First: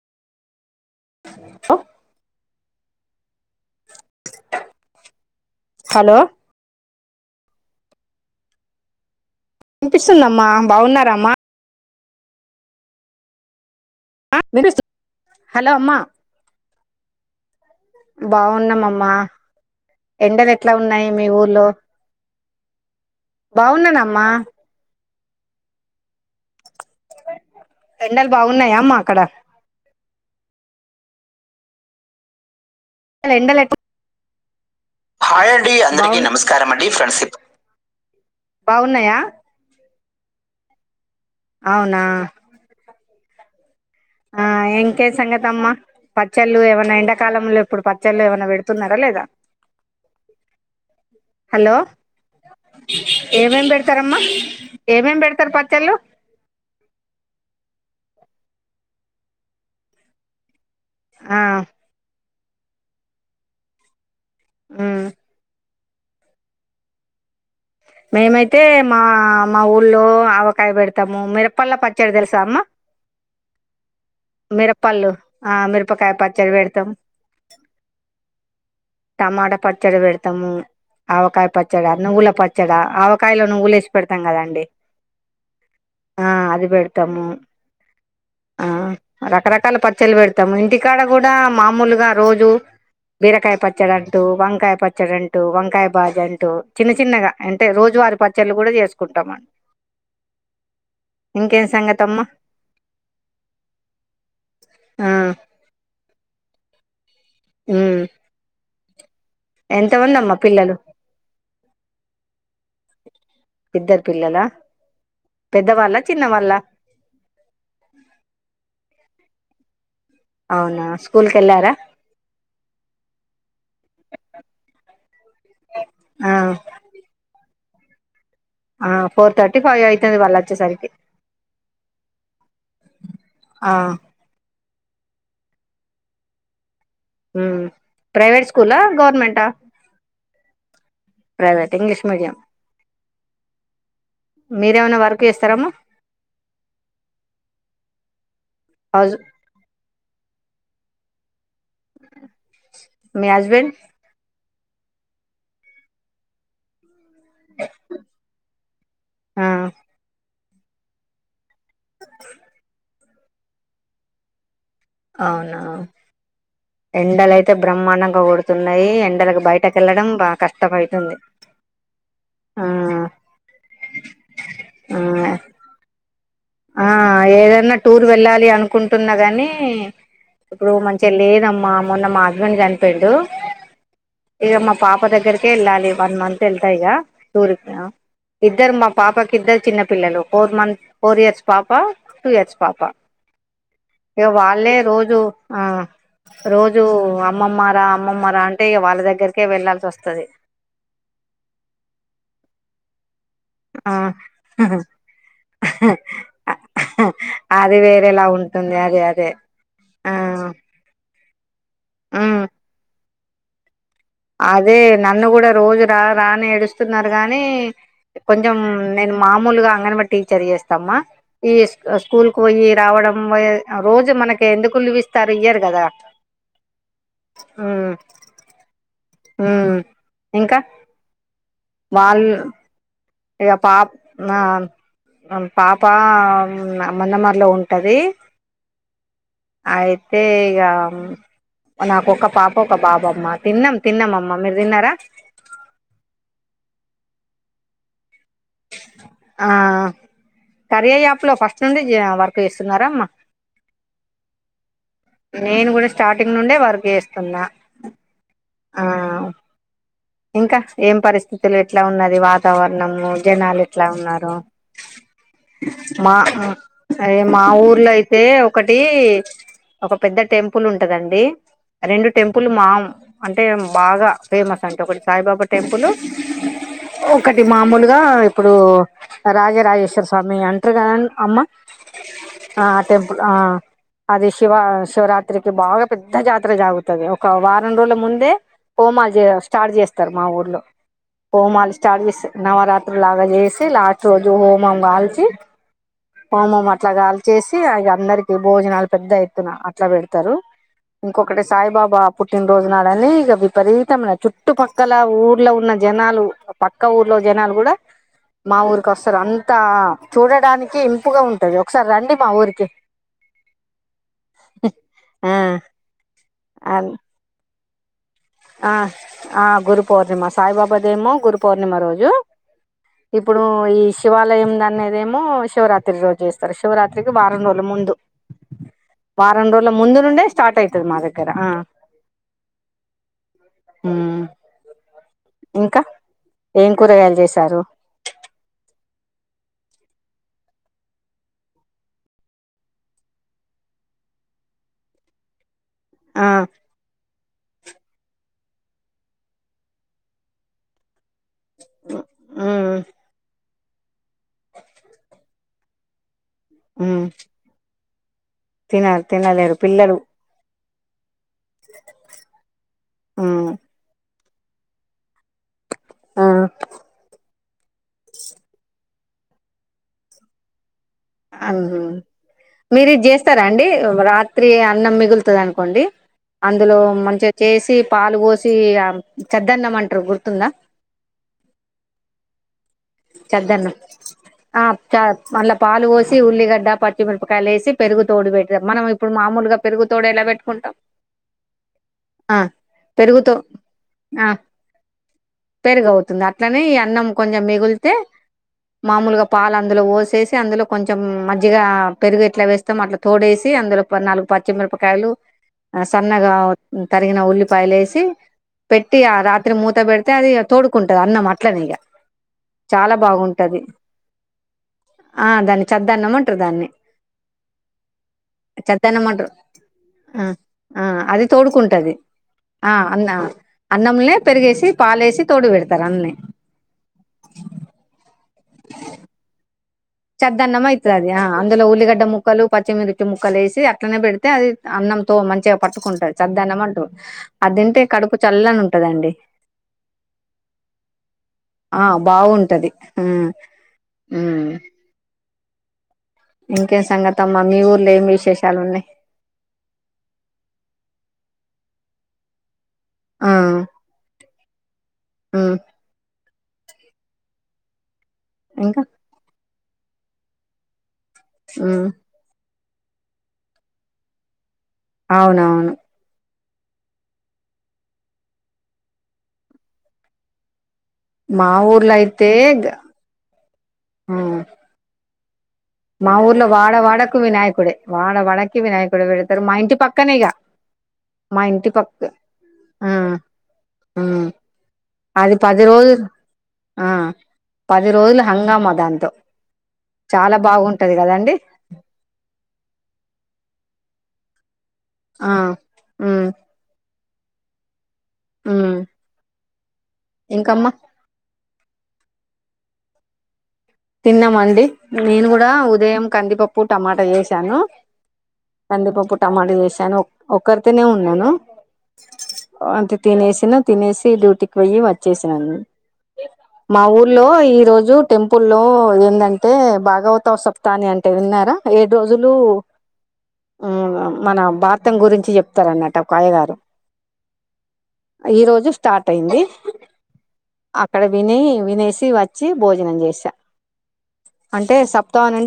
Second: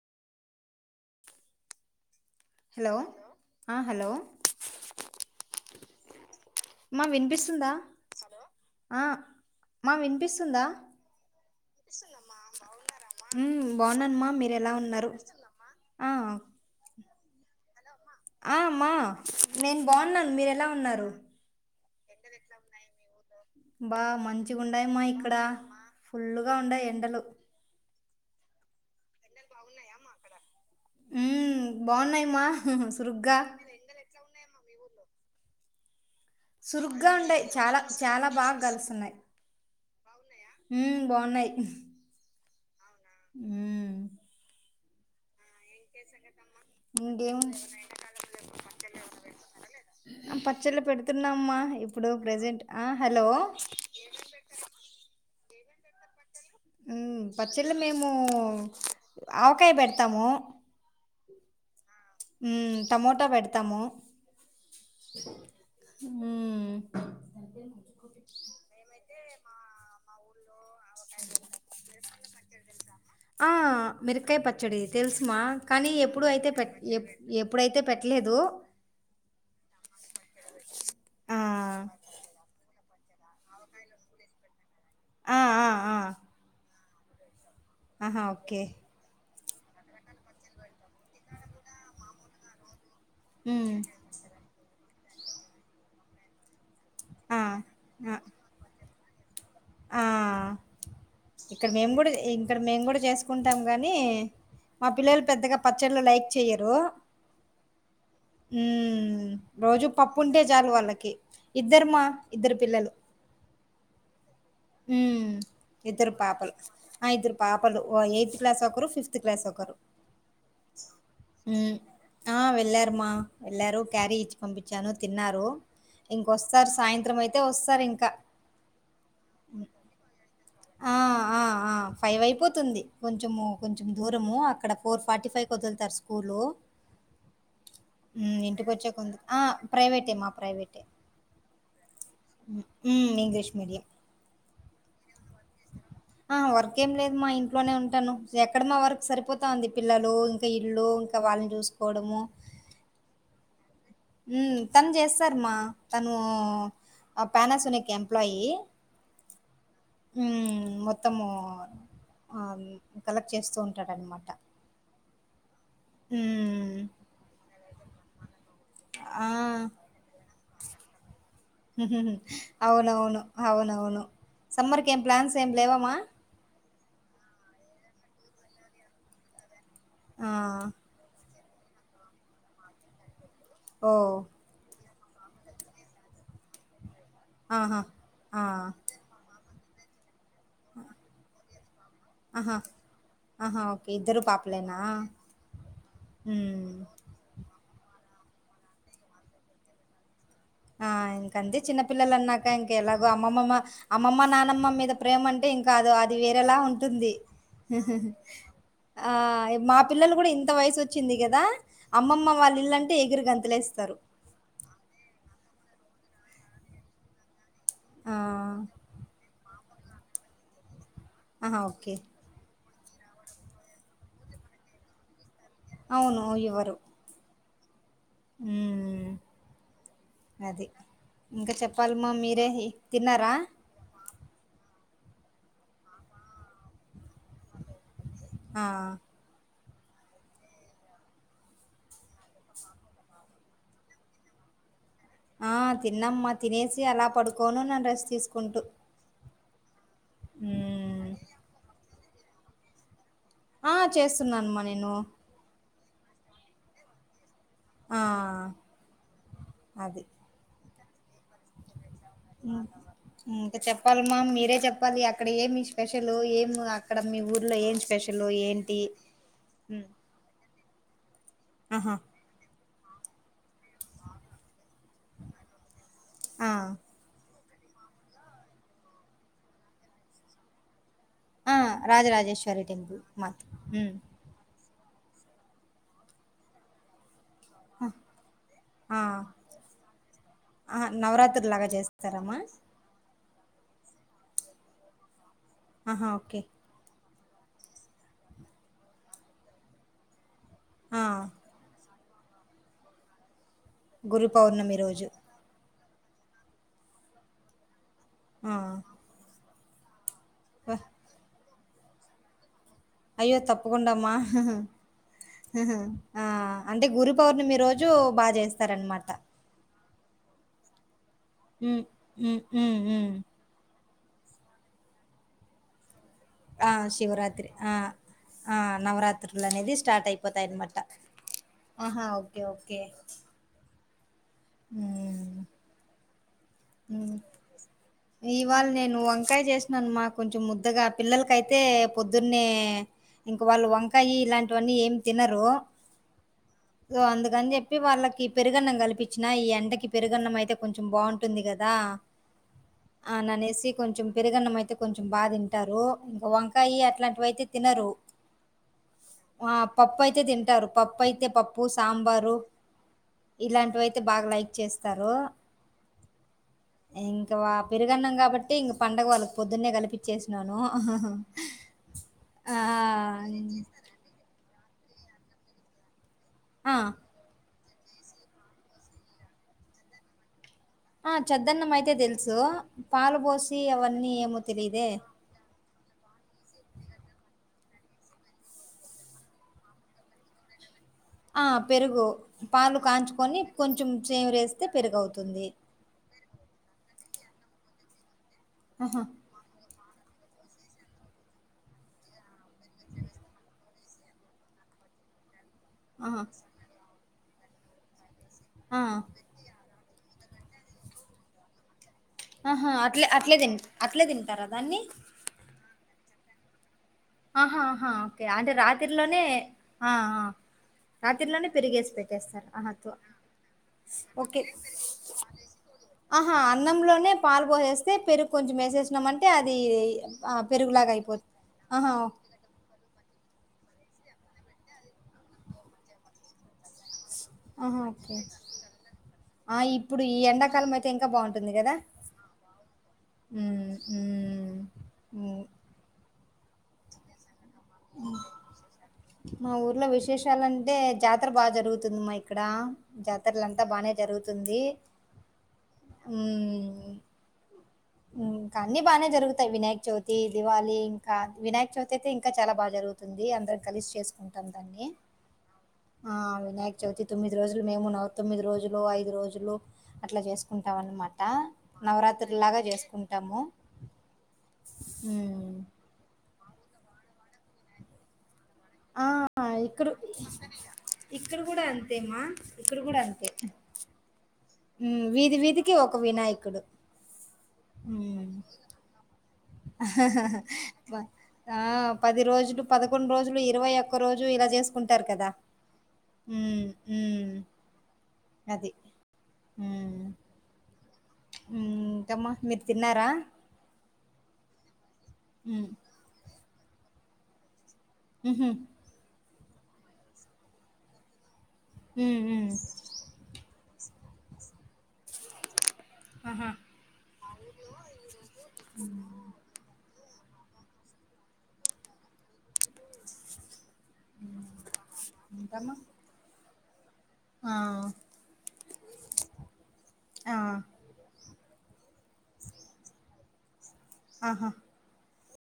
Hello ఆ hello hello మా వినిపిస్తుందా ఆ వినిపిస్తుందమ్మా బాగున్నారమ్మా బాగునమ్మా మీర ఎలా వినిపిస్తు ఉన్నారు హలో అమ్మా ఆ మా బాగున్నామ్మా నేను బాగున్నాను మీరు ఎండలు ఎలా ఎట్లా ఉన్నాయి ఉన్నారు మీ ఊర్లో బా బాగున్నానమ్మా మంచిగా ఉంయమ్మా ఇక్కడ ఫుల్లుగా ఉండయి ఎండలు ఎండలు బాగున్నాయా అమ్మా అక్కడ ఉ బాగున్నాయమ్మా సురుగ్గా ఎండలు ఎట్లా హాయ్ అండి అందరికి నమస్కారం అండి సురుగ్గా ఫ్రెండ్షిప్ ఉండయి చాలా చాలా బాగా కలుస్తున్నాయి బాగున్నాయా బన్నాయ్ అవునా హ ఆ ఎంకే సంగతమ్మ ప పచ్చళ్ళు ఏమైనా ఇంకేం ఎండాకాలంలో ఇప్పుడు పచ్చళ్ళు ఏమైనా పెడుతున్నారా లేదా పచ్చళ్ళు పెడుతున్నామ్మా హలో ఇప్పుడు ప్రెజెంట్ ఆ హలో ఏమేం పెడతారమ్మా ఏమేం పెడతారు పచ్చలు పచ్చళ్ళు మేము ఆవకాయ పెడతాము ఆ హ టమటా పెడతాము ఉమ్ హ మేమైతే మా ఆ మా ఊళ్ళ ఆవకాయ పెడతాము మిరపల్లా పచ్చడి తెలుసా అమ్మ మిరకాయ పచ్చడి మిరపళ్ళు తెలుసుమా ఆ కానీ మిరపకాయ ఎప్పుడ అయితే పచ్చడి పె పెడతాం ఎప్పుడైతే పెట్టలేదు టమాట పచ్చడి పెడతాము ఆ! ఆవకాయ పచ్చడి నువ్వుల పడి ఆవకాయలో నువ్వులు వేసిి పెడతాంద అండి ఆ! ఆ! ఆ! అది పెడతాము ఆహా ఓకే ఆ రకరకాల పచ్చలు పెడతాము ఇంటికాడ కూడా మామూలుగా రోజు బీరకాయ హ్మ్. పచ్చడింటు వంకాయ పచ్చడింటు వంకాయ బాజ్ అంటు చిన్న చిన్నగా ఆ! అంటే ఆ! రోజువారి పచ్చళ్లు కూడా చేసుకుంటాం అండి ఆ ఇక్కడ మేము కూడా సంగతమ్మా ఇక్కడ మేము కూడా చేసుకుంటాం గానీ మా ఆ పిల్లలు పెద్దగా పచ్చళ్ళ లైక్ చెయరు ఉ ఉ రోజు పప్పు ఉంటే చాలు వాళ్ళకి ఇద్దరుమా ఇద్దరు పిల్లలు ఇద్దరి పిల్లలా హ ఇద్దరు పాపలు ఇద్దరు పాపాలు ఎయిత్ క్లాస్ వకరు ఫిఫ్త్ క్లాస్ ఒకరు అవునా స్కూల్ కెళ్లారా హ్మ్. ఆ వెళ్ళారమ్మా వెళ్ళారు క్యారీ ఇచ్చి పంపించాను తిన్నారు ఆ ఇంకొస్తారు సాయంత్రం అయితే వస్తారు ఇంకా ఆ ఫోర్ థటీ ఫైవ్ అవుయితుంది వల్ ఆ ఆ ఆ ఫైవ్ అయిపోతుంది కొంచెము ఆ కొంచెం దూరము అక్కడ ఫోర్ ఫార్టీ ఫైవ్కి వదులుతారు స్కూల్ ఉమ్ ప్రైవేట్ ఇంటికి స్కూలా వచ్చే కుందు ఆ గవర్నమెంటా ప్రైవేటే మా ప్రైవేటే ప్రైవేట్ ఇంగ్లీష్ మీడియం ఇంగ్లీష్ మీడియంయం మీరేమనా వర్క్ చేస్తారమ్మా ఆ వర్క్ ఏం లేదు మా ఇంట్లోనే ఉంటాను ఎక్కడ మా వర్క్ హౌస్ సరిపోతా ఉంది పిల్లలు ఇంకా ఇల్లు ఇంకా వాళ్ళని చూసు మీ హస్బెండ్ ఉ తను చేస్తారమ్మా తను ఆ పనాసోనిక్ ఎంప్లాయి ఆ మొత్తము కలెక్ట్ చేస్తూ ఉంటాడన్నమాట అవునా ఎండలయితే బ్రహ్మాండంగా గొడు తున్నాయి ఆ ఎండలకు బయటక వెళ్ళడం బాగా కష్టపడుతుంది అవునవును అవునవును సమ్మర్ క ఆ ఏం ప్లాన్స్ ఏం లేవామా ఆ ఏదనా టూర్ వెళ్ళాలి అనుకుంటున్నా గాని ఆ ఇప్పుడు మంచిగా లేదమ్మా మొన్న మా హస్బెండ్ చనిపోఇండు ఓ పాప దగ్గరకే వెళ్ళాలి వన్ మంత్ వెళ్తాయి టూర్ ఆహా క ఆ ఇద్దరు మా పాపకి ఇద్దరు చిన్న పిల్లలు ఫోర్ మంత్ ఫోర్ ఇయర్స్ పాప టూ ఇయర్స్ ఆహా పాప ఆహా ఓకే ఇద్దరు ఇక వాళ్ళే పాపలేనా రోజు ఆ హ్మ్ రోజు అమ్మమ్మ అమ్మమ్మరా అంటే వాళ్ళ దగ్గరకే వెళ్ళాల్సి వస్తది ఆ ఇంక అంతే చిన్న పపిల్లలు అన్నాక ఇంక ఎలా అమ్మమ్మమ్మ ఆ అమ్మమ్మ నానమ్మ మీద ప్రేమ అంటే ఇంకా అ అది వేరేలా ఉంటుంది అది వేరేలా ఉంటుంది అదే ఆ అదే మా ఆ పిల్లలు కూడా ఇంత వయసు వచ్చింది కదా అమ్మమ్మ ఉమ్ వాళ్ళ ఇల్లుంటే ఎగురు గంతలేస్తారు అదే నన్ను కూడా రోజు రా రాని ఏడుస్తున్నారు గాని ఆ కొంచెం నేను మామూలుగా అంగని బడి టీచర్ చేస్తా మా ఈ ఆహా ఓకే స్కూల్ పోయి రావడం రోజు మనకి ఎందుకు లివ్ ఇస్తారు అవును ఇవరు హామ్ ఉ హ ఇంకా ప్పల్ మ్మ మీరే తిన్నారా ఇక పాప్ పాప మన్నమలు ఆ అయితే ఇగ నాకొ ఒక పాప ఒక బాబమ్మ తిన్నాం తిన్నామమ్మ మీరు తిన్నారా ఆ తిన్నమ్మా తినేసి అలా పడుకోను నన్ను రెస్ట్ తీసుకుంటూ ఆ కరీర్ హ్మ్ యాప్ లో ఫస్ట్ నుండి వర్క్ చేస్తున్నారా అమ్మా చేస్తున్నా అనమా నేను కూడా స్టార్టింగ్ నుండే వర్క్ చేస్తున్నా ఆ ఆ అది ఇంకా ఏం పరిస్థితులు ఇట్లా ఉన్నది ఉమ్, వాతావరణము ఇంకా జనాలు ఎట్లా చెప్పాలమ్మా ఉన్నారు మీరే చెప్పాలి అక్కడ ఏమి స్పెషల్ మా ఏం అక్కడ అయ మీ మా ఏం ఊర్లో అయితే స్పెషల్ ఒకటి ఏంటి ఉమ్, ఒక పెద్ద టెంపుల్ ఉంటదండి ఆహా రెండు టెంపుల్ మాం అంటే బాగా ఫేమస్ అంటే ఒకటి సాయిబాబా టెంపుల్ ఆ ఒకటి మామూలుగా ఇప్పుడు రాజరాజేశ్వర స్వామి అంటారు కద అమ్మా ఆ రాజరాజేశ్వరి ఆ టెంపుల్ మాత్ ఉమ్, అదే శివ శివరాత్రికి బాగా పెద్ద జాతర జాగుతుంది ఒక వారం ఆ రోజుల ముందే ఆ, హోమా చే స్టార్ట్ చేస్తారు మా ఊర్లో ఆ, నవరాత్రి లాగా హోమాలు స్టార్ట్ చేస్త చేస్తారమ్మా నవరాత్రు లాగా చేసి లాస్ట్ రోజు హోమం గాల్చి ఆహా ఓకే హోమం అట్లా గాల్చ చేసి అ అందరికి భోజనాలు పెద్ద ఎత్తున అట్లా పెడతారు ఆ, ఇంకొకటి సాయిబాబా పుట్టినరోజు నాడని ఇక విపరీతమ గురు పౌర్ణమి చుట్టుపక్కల రోజు ఊర్లో ఉన్న జనాలు పక్క ఊర్లో జనాలు కూడా మా ఊరిక ఆ, వస్తారు అంతా చూడడానికి ఇంపుగా ఉంటుది ఒకసారి రండి మా ఊరికి అయ్యో తప్పకుండా అమ్మా ఆ ఆ అంటే గురు పౌర్ణమి రోజు బాగా ఆ చేస్తారనమాట. ఆ గురు పౌర్ణిమా సాయిబాబా దేమో గురు పౌర్ణిమ హ్మ్. రోజు హ్మ్. హ్మ్. హ్మ్. ఇప్పుడు ఈ శివాలయం ద అనేదేమో శివరాత్రి రోజు చేస్తారు ఆ! శివరాత్రికి వారం శివరాత్రి. రోజుల ఆ! ముందు ఆ నవరాత్రులు వారం రోజుల అనేది ముందు స్టార్ట్ నుండే అయిపోతాయిన్న స్టార్ట్ మాట అయితది మా దగ్గర ఆ ఆహా ఓకే ఓకే హ్మ్మ్ హ్మ్. ఇంకా ఏం కూరగాయలు హ్మ్. చేసారు ఇవాళ నేను వంకాయ చేసినను మా కొంచెం ముద్దగా పిల్లలకయితే పొద్దునే ఇంక వాళ్ళు వంకాయి ఇలాంటివన్నీ ఏమి తినరు ఆ సో అందుకని చె చెప్పి వాళ్ళకి పెరుగన్నం కల్పించినా ఈ ఎండ కి పెరుగన్నం అయితే కొంచెం బాగుంటుంది కదా దా ఉమ్ ఆ ననేసి కొంచెం పెరుగన్నం అయితే కొంచెం బాగా తింటారు వంకాయ ఉమ్ అట్లాంటివి అయితే తినరు తిన ఆ తినలేరు పిల్లలు పప్పు అయితే తింటారు పప్పు అయితే పప్పు సాంబారు ఉమ్ ఇలాంటివి అయితే బాగా లైక్ చేస్తారు ఇంకా పెరుగన్నాం కాబట్టి ఇంక పండగ వాళ్ళకి పొద్దున్నే కలిపించేసినను అహ మీరు ఇది చేస్తారా అండి రా త్రి అన్నం మిగులుతుంది అనుకోండి ఆ! అందులో మంచిగా చేసి పాలు పోసి చద్దన్నంమంటారు గుర్తుందా ఆ చద్దన్నం అయితే తెలుసు పాలు పోసి చద్దన్నం అవన్నీ ఏమో ఆ తెలిదే చ మళ్ళా పాలు పోసి ఉల్లిగడ్డ పచ్చిమిరపకాయలు వేసి పెరుగు తోడు పెట్టారు మనం ఇప్పుడు మామూలుగా పెరుగు తోడు ఎలా పెట్టుకుంటాం ఆ పెరుగు ఆ పాలు పెరుగుతో కాంచుకొని కొంచెం ఆ చేవిరేస్తే పెరుగవుతుంది పెరుగు అవుతుంది అట్లనే ఈ అన్నం కొంచెం మిగులితే ఆహా మామూలుగా పాలు అందులో పోసేసి అందులో కొంచెం మజిగా పెరుగు ఇట్లా వేస్తాం అట్లా తోడేసి అందులో నాలుగు పచ్చిమిరపకాయలు ఆహా సన్నగా తరిగిన ఉల్లిపాయలేసి పెట్టి ఆ రాత్రి మూత పెడి తే అది తోడుకుంటది అన్నం అట్లనేక ఆహా అట్లే అట్లే తి అట్లే తింటారా దాన్ని ఆ దాన్ని చద్దన్నం అంటారు దాన్ని ఆహాహా ఓకే అంటే చద్దన్నం రాత్రిలోనే అంటారు ఆ ఆ అది రాత్రిలోనే పెరిగేసి తోడుకుంటది పెట్టేస్తారు ఆహా ఆ తో అన్నా ఓకే పెడతారు అన్నే ఆహా అన్నంలోనే పాలు పోసేస్తే పెరుగు కొంచెం వేసేసినామంటే అది పెరుగులాగా అయిపోతుంది ఊలిగడ్డ ముక్కలు పచ్చిమిరాపకయ ముక్కలు వేసి అట్లనే పెడితే అది అన్నంతో మంచిగా పట్టుకుంటుది చద్దన్నం అంట అది ఆహా తింటే కడుపు ఓకే చల్లంగా ఉంటదండి ఆ ఇప్పుడు ఈ ఎండాకాలం అయితే ఇంకా బాగుంటుంది కదా ఆ హ్మ్మ్ మ్ ఇంకేం సంగత అమ్మా మీ ఊర్లో ఏం విశేషాలు ఉన్నాయి మా ఊర్లో విశేషాలంటే జాతర బాగా జరుగుతుందమ్మా ఇక్కడ ఆ జాతరలంతా బానే జరుగుతుంది ఉమ్ ఇంకా అన్ని బాగానే జరుగుతాయి వినాయక చవితి దివళి ఇంకా వినాయక ఉమ్ చవితి అయితే ఇంకా చాలా బాగ జరుగుతుంది అందరం కలిసి చేసుకుంటాం దాన్ని. అవునా ఆ! వినాయక చవితి తొమ్మిది రోజులు మేము నవ తమ్మిది రోజులు ఐదు రోజులు అట్లా చేసుకుంటాము టానమాట మా ఊర్లో అయితే నవరాత్రులాగా గ- చేసుకుంటాము ఉమ్ అ మా ఊర్లో వాడ వాడకు వినాయకుడే వాడ వాడకు వినాయకుడ ఆ! పెడతారు మా ఇంటి ఇక్కడ పక్కనేగా ఇక్కడ కూడా అంతేమా ఇక్కడ కూడా అంతే ఉమ్ హ్మ్. అది వీధి పది వీధికి ఒక రోజులు వినాయకుడు. ఆ పది రోజులు హంగామా దాంతో చాలా అహహా బాగుంటది కదండి ఆ పది రోజులు పదకొండు రోజులు ఇరవై ఒక్క రోజు ఇలా చేస్ అనుకుంటారు కదా ఆ ఉమ్ హ్మ్ అది. ఆహ్ హ్మ్. ఇంకమ్మా ఇంకమ్మా మీరు తిన్నారా తిన్నామండి నేను కూడా హ్మ్. ఉదయం కందిపప్పు టమాటా చేసాను హుహు. కందిపప్పు టమాట చేసాను ఒక్కరితినే ఉన్నాను హ్మ్. హ్మ్. అంటే తినేసినా తినేసి డ్యూటీకి వొయ్యి వచ్చేసాను ఆహా! మా ఊర్లో ఈ రోజు టెంపుల్లో ఏందంటే బాగ్ గవత సప్తాన్ని అంటే విన్నారా ఏడు రోజులు మన భారతం గురించి ఇంకమ్మా? చెప్తారన్నట్టు ఒక అయ్యగారు ఆ! ఈ రోజు స్టార్ట్ అయింది ఆ! అక్కడ విని వినేసి సి వచ్చి భోజనం చేసి ఆహా! అంటే సప్తాహనండి